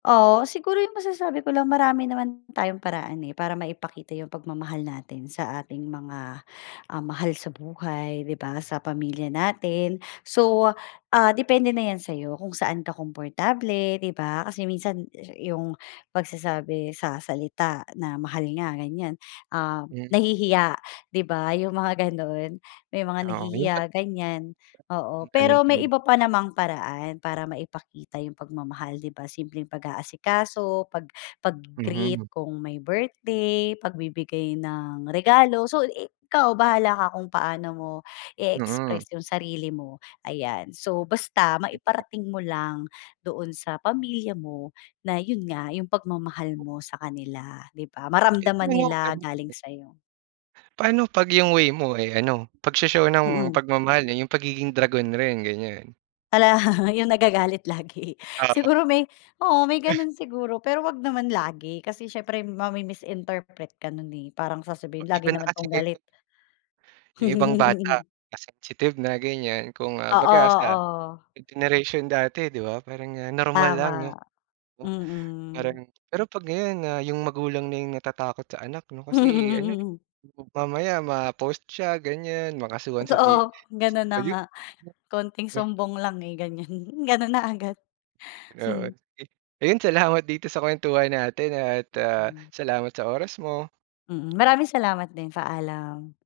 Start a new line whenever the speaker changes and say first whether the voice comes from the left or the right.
left: Oo, siguro yung masasabi ko lang marami naman tayong paraan, eh, para maipakita yung pagmamahal natin sa ating mga, ah, mahal sa buhay, 'di ba, sa pamilya natin. So, ah, depende na 'yan sa'yo kung saan ka komportable, 'di ba? Kasi minsan yung pagsasabi sa salita na, mahal nga, ganyan, ah,
right: Hmm.
left: nahihiya, 'di ba, yung mga gano'n. May mga
right: Oo, yung
left: nahihiya,
right: pat
left: ganyan. Oo,
right: [unintelligible] ano
left: pero may
right: yung
left: iba pa namang paraan para maipakita yung pagmamahal, 'di ba? Simpleng pag-aasikaso, pag
right: Mhm.
left: pag-gi-greet kung may birthday, pagbibigay ng regalo. So i kaw bahala ka kung paano mo
right: Mm.
left: i-express yung sarili mo. Ayan, so basta
right: Yun pa.
left: maiparating mo lang doon sa pamilya mo na yun nga yung pagmamahal
right: Ho
left: mo sa kanila, 'di ba?
right: Eh,
left: Maramdaman
right: pero,
left: nila
right: ano ito?
left: galing sa'yo.
right: Paano pag yung way mo, eh, ano, pag-sho-show ng
left: Mm.
right: pagmamahal, eh, yung pagiging dragon rin, ganyan.
left: Hala, yung nagagalit lagi.
right: Oo.
left: Siguro may oo, may gano'n siguro, pero wag naman lagi, kasi siyempre mami-misinterpret ka nun, eh. Parang
right: Ba
left: sasabihin, "Lagi
right: iba na
left: naman
right: kasi
left: 'tong galit."
right: ngayon. Yung ibang bata mas sensitive na ganyan,
left: Oo,
right: kumbaga sa
left: oo.
right: sa generation dati, 'di ba, parang, ah, normal lang no
left: Tama.
right: 'no? Parang
left: Mm.
right: pero pag ngayon na yung magulang na yung natatakot sa anak, 'no? Kasi ano, eh,
left: Mm.
right: mam mamaya ma-post siya ganyan, makasuhan sa
left: Totoo, ganun na
right: DSWD.
left: nga.
right: [unintelligible]
left: Kaunting
right: 'no?
left: sumbong lang, eh, ganyan ganun na agad.
right: [unintelligible] Oo,
left: Hmm.
right: sige. Ayun, salamat dito sa kwentuhan natin, ah, at, ah,
left: Mm.
right: salamat sa oras mo.
left: Mm, maraming salamat din. Paalam